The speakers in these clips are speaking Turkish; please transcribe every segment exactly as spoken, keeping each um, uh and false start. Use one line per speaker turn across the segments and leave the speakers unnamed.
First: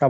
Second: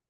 Ya,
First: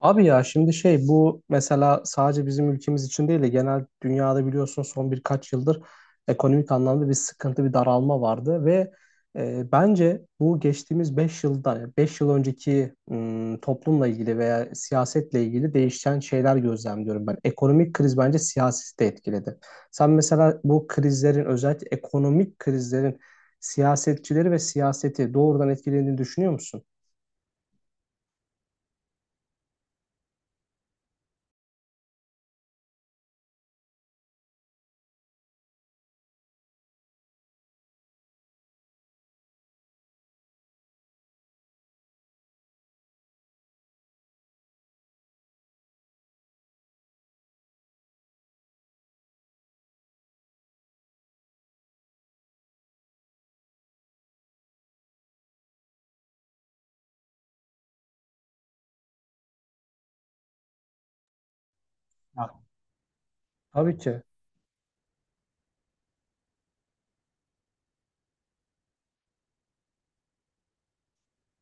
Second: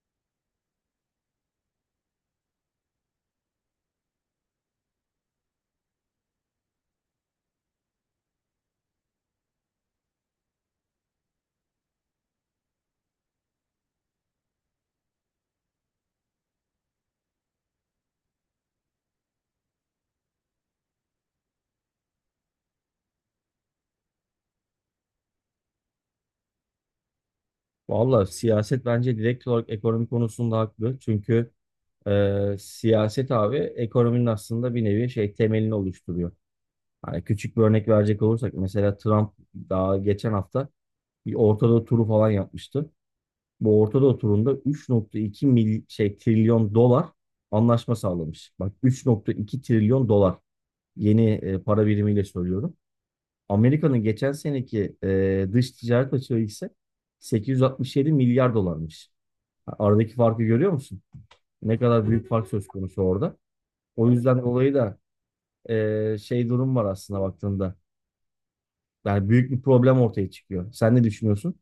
abi ya şimdi şey bu mesela sadece bizim ülkemiz için değil de genel dünyada biliyorsun son birkaç yıldır ekonomik anlamda bir sıkıntı, bir daralma vardı ve e, bence bu geçtiğimiz beş yılda, yani beş yıl önceki ım, toplumla ilgili veya siyasetle ilgili değişen şeyler gözlemliyorum ben. Ekonomik kriz bence siyaseti de etkiledi. Sen mesela bu krizlerin özellikle ekonomik krizlerin siyasetçileri ve siyaseti doğrudan etkilediğini düşünüyor musun?
Valla siyaset bence direkt olarak ekonomi konusunda haklı. Çünkü e, siyaset abi ekonominin aslında bir nevi şey temelini oluşturuyor. Hani küçük bir örnek verecek olursak mesela Trump daha geçen hafta bir Orta Doğu turu falan yapmıştı. Bu Orta Doğu turunda üç nokta iki mil, şey trilyon dolar anlaşma sağlamış. Bak üç nokta iki trilyon dolar yeni e, para birimiyle söylüyorum. Amerika'nın geçen seneki e, dış ticaret açığı ise sekiz yüz altmış yedi milyar dolarmış. Aradaki farkı görüyor musun? Ne kadar büyük fark
Ya,
söz konusu orada.
tabii
O
ki.
yüzden dolayı da e, şey durum var aslında baktığında. Yani büyük bir problem ortaya çıkıyor. Sen ne düşünüyorsun?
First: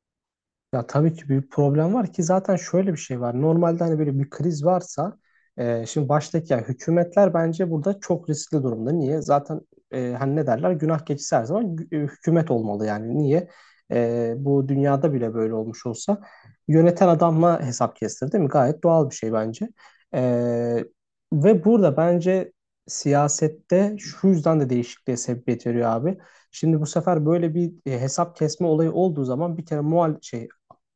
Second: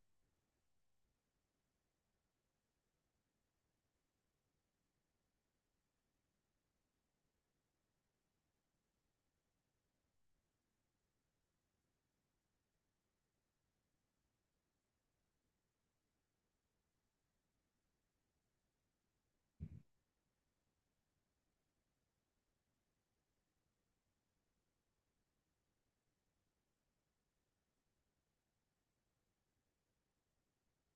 Ya tabii ki bir problem var ki, zaten şöyle bir şey var. Normalde hani böyle bir kriz varsa, e, şimdi baştaki yani hükümetler bence burada çok riskli durumda. Niye? Zaten, e, hani ne derler? Günah keçisi her zaman gü- e, hükümet olmalı yani. Niye? E, bu dünyada bile böyle olmuş olsa yöneten adamla hesap kestir, değil mi? Gayet doğal bir şey bence. E, Ve burada bence siyasette şu yüzden de değişikliğe sebebiyet veriyor abi. Şimdi bu sefer böyle bir e, hesap kesme olayı olduğu zaman, bir kere muhal şey,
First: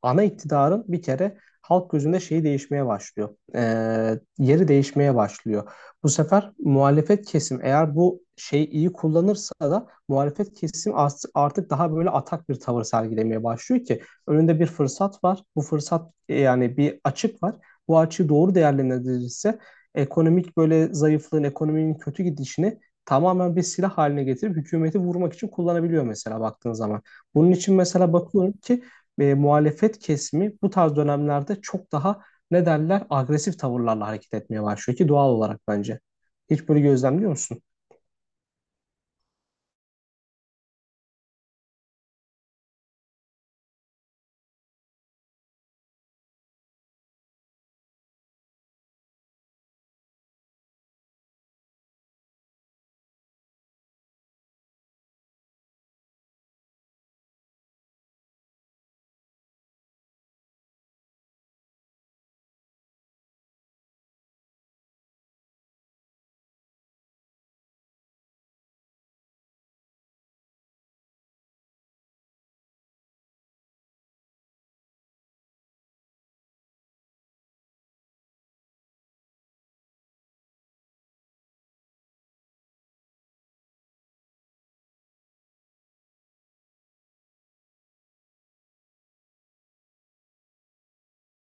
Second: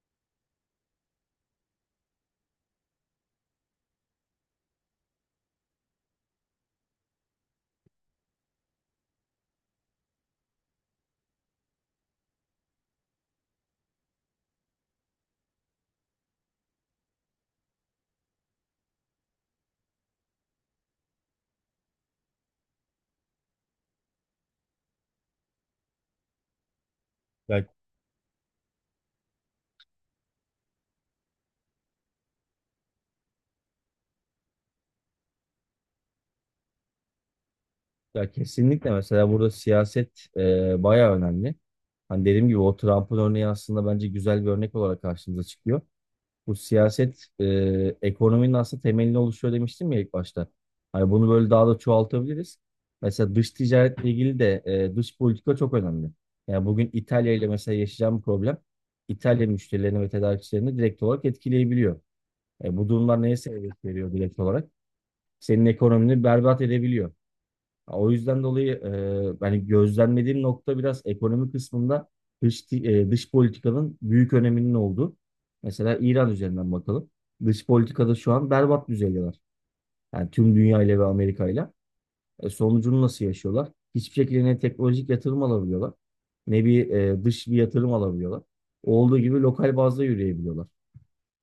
ana iktidarın bir kere halk gözünde şeyi değişmeye başlıyor. Ee, yeri değişmeye başlıyor. Bu sefer muhalefet kesim eğer bu şeyi iyi kullanırsa da muhalefet kesim artık daha böyle atak bir tavır sergilemeye başlıyor ki önünde bir fırsat var. Bu fırsat e, yani bir açık var. Bu açığı doğru değerlendirilirse ekonomik böyle zayıflığın, ekonominin kötü gidişini tamamen bir silah haline getirip hükümeti vurmak için kullanabiliyor mesela, baktığın zaman. Bunun
Ya,
için mesela bakıyorum ki e, muhalefet kesimi bu tarz dönemlerde çok daha, ne derler, agresif tavırlarla hareket etmeye başlıyor ki doğal olarak, bence. Hiç böyle gözlemliyor musun?
ya kesinlikle mesela burada siyaset e, bayağı önemli. Hani dediğim gibi o Trump'ın örneği aslında bence güzel bir örnek olarak karşımıza çıkıyor. Bu siyaset e, ekonominin aslında temelini oluşuyor demiştim ya ilk başta. Hani bunu böyle daha da çoğaltabiliriz. Mesela dış ticaretle ilgili de e, dış politika çok önemli. Yani bugün İtalya ile mesela yaşayacağım problem İtalya müşterilerini ve tedarikçilerini direkt olarak etkileyebiliyor. E, bu durumlar neye sebebiyet veriyor direkt olarak? Senin ekonomini berbat edebiliyor. O yüzden dolayı e, yani gözlemlediğim nokta biraz ekonomi kısmında dış, ti- e, dış politikanın büyük öneminin olduğu. Mesela İran üzerinden bakalım. Dış politikada şu an berbat düzeydeler. Yani tüm dünya ile ve Amerika ile. E, sonucunu nasıl yaşıyorlar? Hiçbir şekilde ne teknolojik yatırım alabiliyorlar, ne bir e, dış bir yatırım alabiliyorlar. Olduğu gibi lokal bazda yürüyebiliyorlar.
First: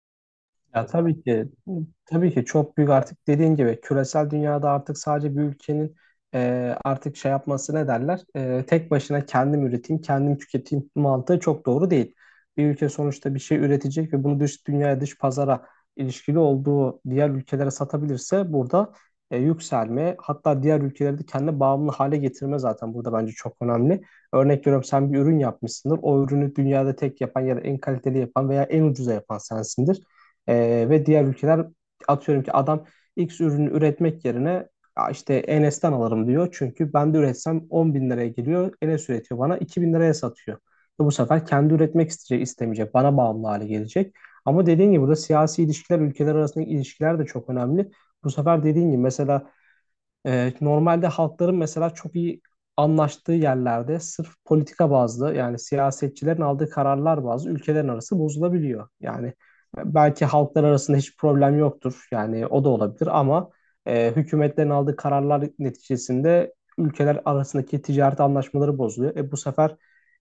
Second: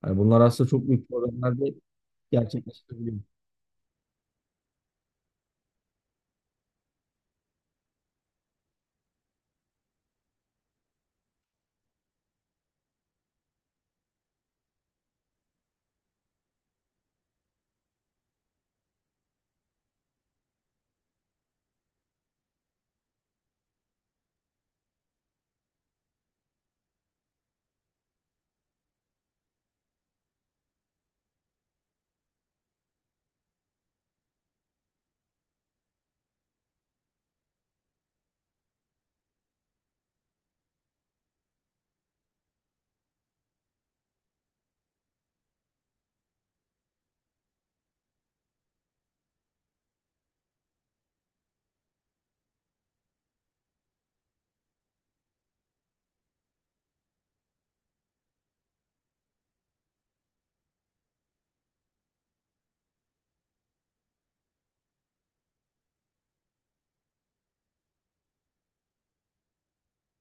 Yani bunlar aslında
Ya
çok büyük
tabii ki,
problemlerde
tabii ki çok büyük,
gerçekleşebiliyor.
artık dediğin gibi küresel dünyada artık sadece bir ülkenin e, artık şey yapması, ne derler, E, tek başına kendim üreteyim, kendim tüketeyim mantığı çok doğru değil. Bir ülke sonuçta bir şey üretecek ve bunu dış dünyaya, dış pazara, ilişkili olduğu diğer ülkelere satabilirse, burada e, yükselme, hatta diğer ülkeleri de kendine bağımlı hale getirme zaten, burada bence çok önemli. Örnek veriyorum, sen bir ürün yapmışsındır. O ürünü dünyada tek yapan ya da en kaliteli yapan veya en ucuza yapan sensindir. Ee, ve diğer ülkeler atıyorum ki adam X ürünü üretmek yerine, "Ya işte Enes'ten alırım" diyor. Çünkü ben de üretsem on bin liraya geliyor. Enes üretiyor, bana iki bin liraya satıyor. Ve bu sefer kendi üretmek isteyecek, istemeyecek. Bana bağımlı hale gelecek. Ama dediğin gibi burada siyasi ilişkiler, ülkeler arasındaki ilişkiler de çok önemli. Bu sefer dediğin gibi mesela, ee, normalde halkların mesela çok iyi anlaştığı yerlerde sırf politika bazlı, yani siyasetçilerin aldığı kararlar bazlı ülkelerin arası bozulabiliyor. Yani belki halklar arasında hiç problem yoktur. Yani o da olabilir ama e, hükümetlerin aldığı kararlar neticesinde ülkeler arasındaki ticaret anlaşmaları bozuluyor. E, bu sefer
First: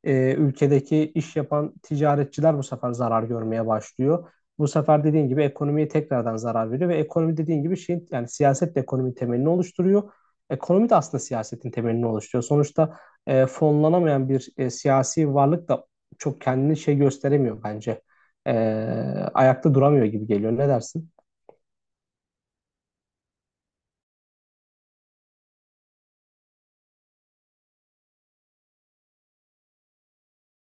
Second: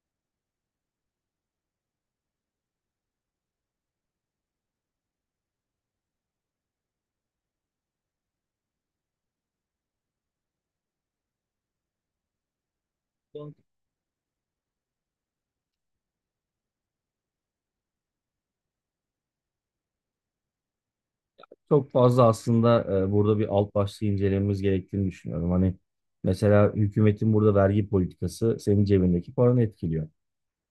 e, ülkedeki iş yapan ticaretçiler bu sefer zarar görmeye başlıyor. Bu sefer dediğin gibi ekonomiye tekrardan zarar veriyor ve ekonomi dediğin gibi şeyin, yani siyaset de ekonominin temelini oluşturuyor. Ekonomi de aslında siyasetin temelini oluşturuyor. Sonuçta e, fonlanamayan bir e, siyasi varlık da çok kendini şey gösteremiyor bence. E, Ayakta duramıyor gibi geliyor. Ne dersin?
Çok fazla aslında e, burada bir alt başlığı incelememiz gerektiğini düşünüyorum. Hani mesela hükümetin burada vergi politikası senin cebindeki paranı etkiliyor.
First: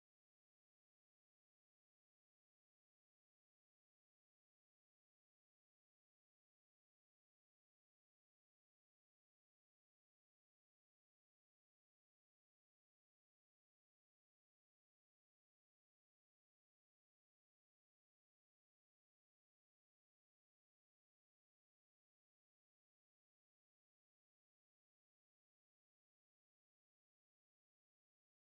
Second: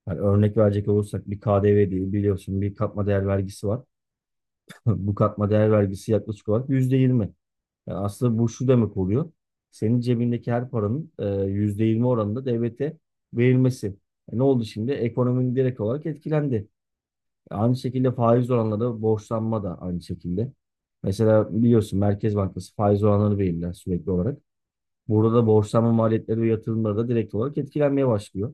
Hani örnek verecek olursak bir K D V değil biliyorsun bir katma değer vergisi var. Bu katma değer vergisi yaklaşık olarak yüzde yirmi. Yani aslında bu şu demek oluyor. Senin cebindeki her paranın e, yüzde yirmi oranında devlete verilmesi. E, ne oldu şimdi? Ekonominin direkt olarak etkilendi. Aynı şekilde faiz oranları, borçlanma da aynı şekilde. Mesela biliyorsun Merkez Bankası faiz oranları belirler sürekli olarak. Burada da borçlanma maliyetleri ve yatırımları da direkt olarak etkilenmeye başlıyor.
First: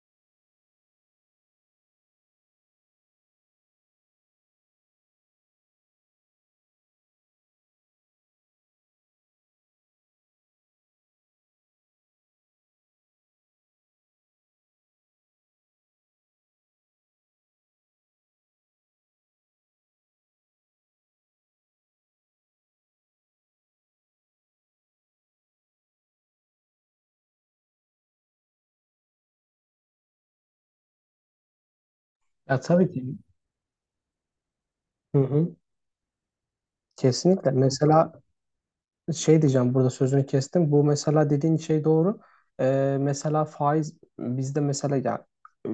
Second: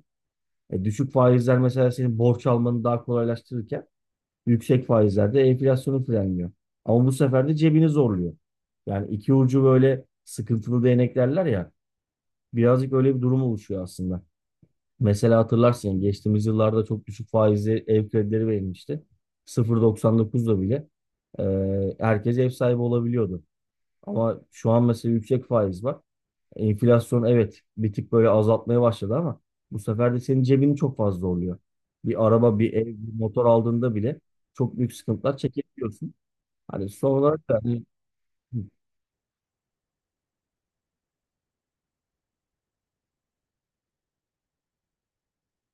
E, düşük faizler mesela senin borç almanı daha kolaylaştırırken yüksek faizler de enflasyonu frenliyor. Ama bu sefer de cebini zorluyor. Yani iki ucu böyle sıkıntılı değnek derler ya. Birazcık öyle bir durum oluşuyor aslında. Mesela hatırlarsın geçtiğimiz yıllarda çok düşük faizli ev kredileri verilmişti. sıfır virgül doksan dokuzda bile e, herkes ev sahibi olabiliyordu. Ama şu an mesela yüksek faiz var. Enflasyon evet bir tık böyle azaltmaya başladı ama bu sefer de senin cebini çok fazla oluyor. Bir
Ya,
araba, bir ev,
tabii ki.
bir motor aldığında bile çok büyük
Hı
sıkıntılar
hı.
çekebiliyorsun. Hani son olarak
Kesinlikle.
da hani,
Mesela şey diyeceğim, burada sözünü kestim. Bu mesela dediğin şey doğru. Ee, mesela faiz bizde mesela ya, e,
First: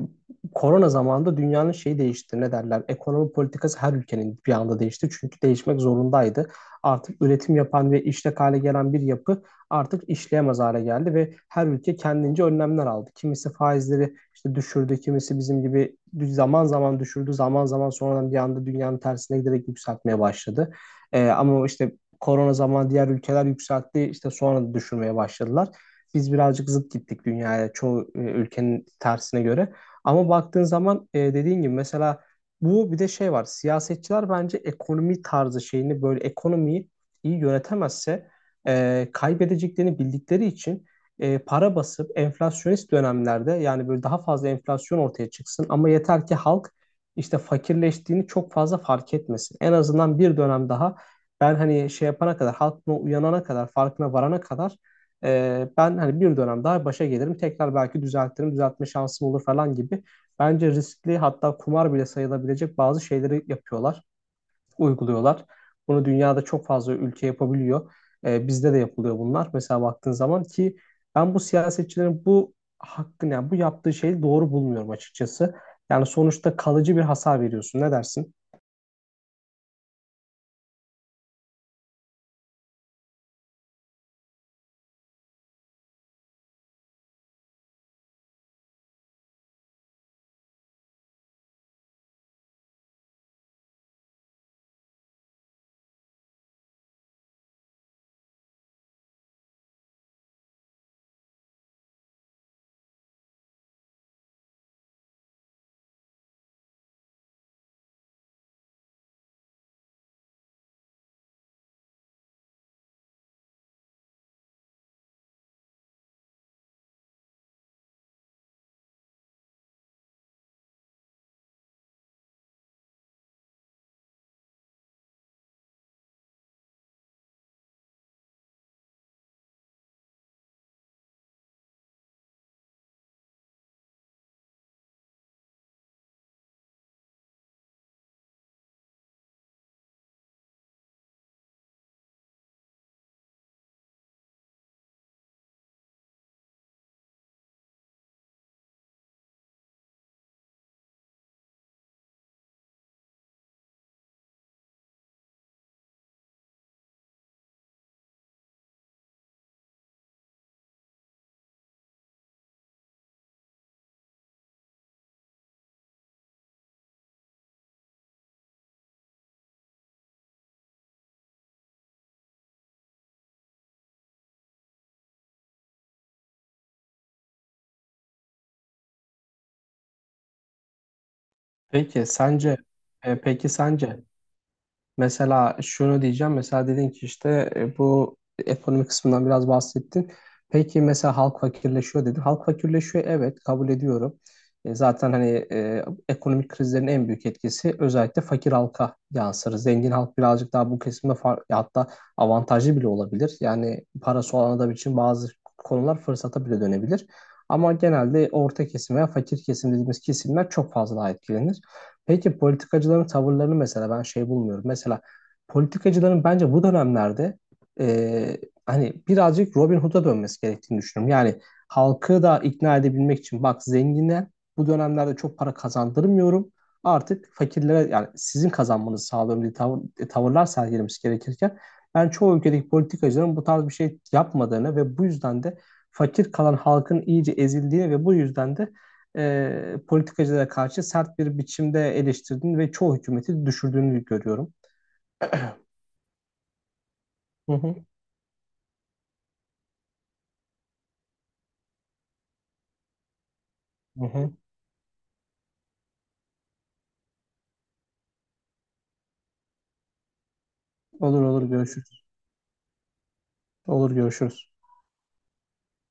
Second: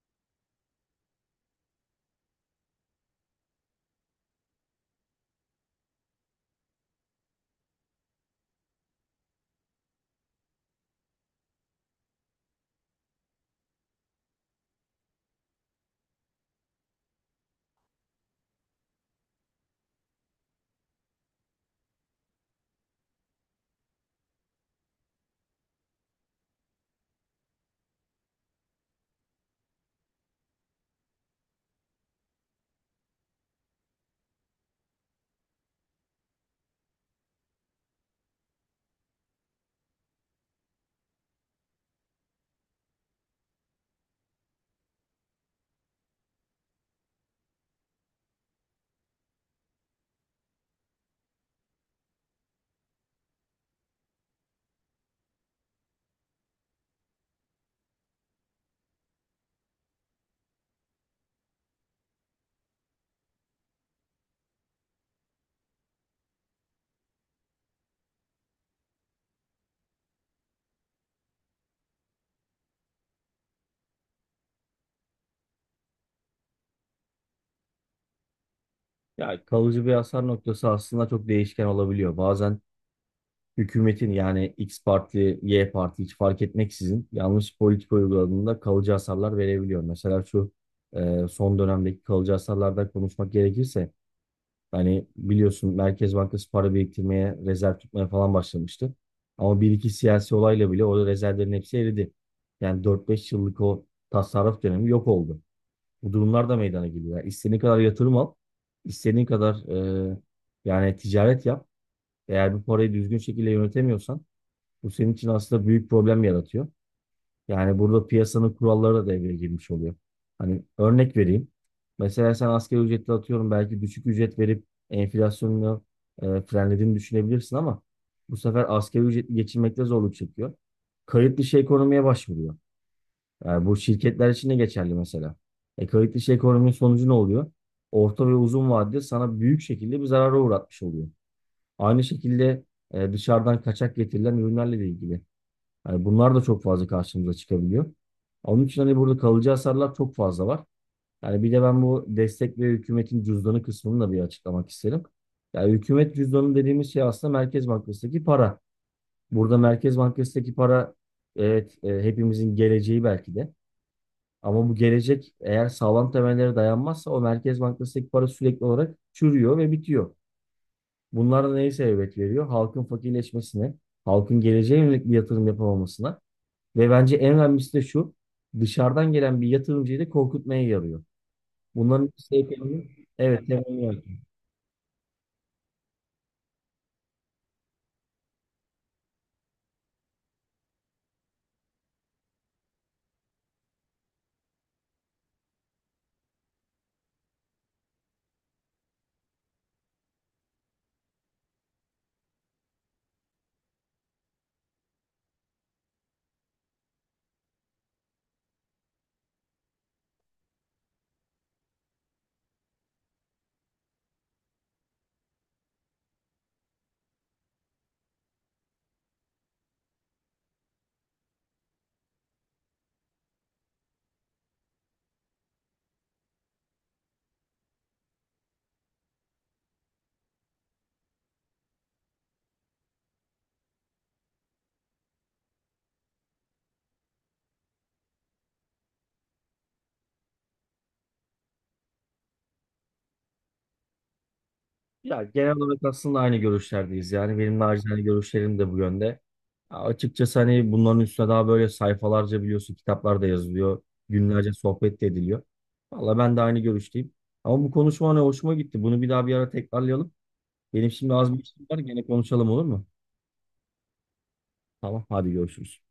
korona zamanında dünyanın şeyi değişti. Ne derler? Ekonomi politikası her ülkenin bir anda değişti. Çünkü değişmek zorundaydı. Artık üretim yapan ve işlek hale gelen bir yapı artık işleyemez hale geldi ve her ülke kendince önlemler aldı. Kimisi faizleri işte düşürdü, kimisi bizim gibi zaman zaman düşürdü, zaman zaman sonradan bir anda dünyanın tersine giderek yükseltmeye başladı. Ee, ama işte korona zamanı diğer ülkeler yükseltti. İşte sonra da düşürmeye başladılar. Biz birazcık zıt gittik dünyaya, çoğu e, ülkenin tersine göre. Ama baktığın zaman, e, dediğin gibi mesela, bu bir de şey var. Siyasetçiler bence ekonomi tarzı şeyini böyle, ekonomiyi iyi yönetemezse e, kaybedeceklerini bildikleri için e, para basıp enflasyonist dönemlerde, yani böyle daha fazla enflasyon ortaya çıksın ama yeter ki halk işte fakirleştiğini çok fazla fark etmesin. En azından bir dönem daha ben hani şey yapana kadar, halk buna uyanana kadar, farkına varana kadar, e, ben hani bir dönem daha başa gelirim. Tekrar belki düzeltirim, düzeltme şansım olur falan gibi. Bence riskli, hatta kumar bile sayılabilecek bazı şeyleri yapıyorlar, uyguluyorlar. Bunu dünyada çok fazla ülke yapabiliyor. E, bizde de yapılıyor bunlar. Mesela baktığın zaman ki ben bu siyasetçilerin bu hakkını, yani bu yaptığı şeyi doğru bulmuyorum açıkçası. Yani sonuçta kalıcı bir hasar veriyorsun. Ne dersin?
ya kalıcı bir hasar noktası aslında çok değişken olabiliyor. Bazen hükümetin yani X parti, Y parti hiç fark etmeksizin yanlış politika uyguladığında kalıcı hasarlar verebiliyor. Mesela şu e, son dönemdeki kalıcı hasarlardan konuşmak gerekirse hani biliyorsun Merkez Bankası para biriktirmeye, rezerv tutmaya falan başlamıştı. Ama bir iki siyasi olayla bile o rezervlerin hepsi eridi. Yani dört beş yıllık o tasarruf dönemi yok oldu. Bu durumlar da meydana geliyor. Yani istediğin kadar yatırım al, istediğin kadar e, yani ticaret yap. Eğer bu parayı düzgün şekilde yönetemiyorsan bu senin için aslında büyük problem yaratıyor. Yani burada piyasanın kuralları da devreye girmiş oluyor. Hani örnek vereyim. Mesela sen asgari ücretle atıyorum belki düşük ücret verip enflasyonunu e, frenlediğini düşünebilirsin ama bu sefer asgari ücretli geçinmekte zorluk çekiyor. Kayıt dışı ekonomiye başvuruyor. Yani bu şirketler için de geçerli mesela. E, kayıt dışı ekonominin sonucu ne oluyor? Orta ve uzun vadede sana büyük şekilde bir zarara uğratmış oluyor. Aynı şekilde e, dışarıdan kaçak getirilen ürünlerle de ilgili. Yani bunlar da çok fazla karşımıza çıkabiliyor. Onun için hani burada kalıcı hasarlar çok fazla var. Yani bir de ben bu destek ve hükümetin cüzdanı kısmını da bir açıklamak isterim. Yani hükümet cüzdanı dediğimiz şey aslında Merkez Bankası'ndaki para. Burada Merkez Bankası'ndaki para evet e, hepimizin geleceği belki de. Ama bu gelecek eğer sağlam temellere dayanmazsa o Merkez Bankası'ndaki para sürekli olarak çürüyor ve bitiyor. Bunlar da neye sebebiyet veriyor? Halkın fakirleşmesine, halkın geleceğe yönelik bir yatırım yapamamasına ve bence en önemlisi de şu. Dışarıdan gelen bir yatırımcıyı da korkutmaya yarıyor.
Peki
Bunların ikisi
sence
ekonominin
e,
evet
peki
temelini
sence
yaratıyor.
mesela şunu diyeceğim. Mesela dedin ki işte, e, bu ekonomi kısmından biraz bahsettin. Peki mesela halk fakirleşiyor dedin. Halk fakirleşiyor, evet, kabul ediyorum. E, zaten hani, e, ekonomik krizlerin en büyük etkisi özellikle fakir halka yansır. Zengin halk birazcık daha bu kesimde far- ya hatta avantajlı bile olabilir. Yani parası olan adam için bazı konular fırsata bile dönebilir. Ama genelde orta kesim veya fakir kesim dediğimiz kesimler çok fazla daha etkilenir. Peki politikacıların tavırlarını mesela ben şey bulmuyorum. Mesela politikacıların bence bu dönemlerde e, hani birazcık Robin Hood'a dönmesi gerektiğini düşünüyorum. Yani halkı da ikna edebilmek için, bak, zengine bu dönemlerde çok para kazandırmıyorum. Artık fakirlere, yani sizin kazanmanızı sağlıyorum diye tavır, e, tavırlar sergilemesi gerekirken ben çoğu ülkedeki politikacıların bu tarz bir şey yapmadığını ve bu yüzden de fakir kalan halkın iyice ezildiğini ve bu yüzden de e, politikacılara karşı sert bir biçimde eleştirdiğini ve çoğu hükümeti düşürdüğünü görüyorum.
Ya genel olarak aslında aynı görüşlerdeyiz. Yani
Hı
benim
hı.
nacizane görüşlerim de bu yönde. Ya Açıkçası hani bunların üstüne daha böyle sayfalarca biliyorsun kitaplar da yazılıyor.
Hı hı.
Günlerce sohbet de ediliyor. Valla ben de aynı görüşteyim. Ama bu konuşma hani hoşuma gitti. Bunu bir daha bir ara tekrarlayalım. Benim şimdi
Olur,
az
olur,
bir işim var.
görüşürüz.
Gene konuşalım olur mu?
Olur, görüşürüz.
Tamam hadi görüşürüz.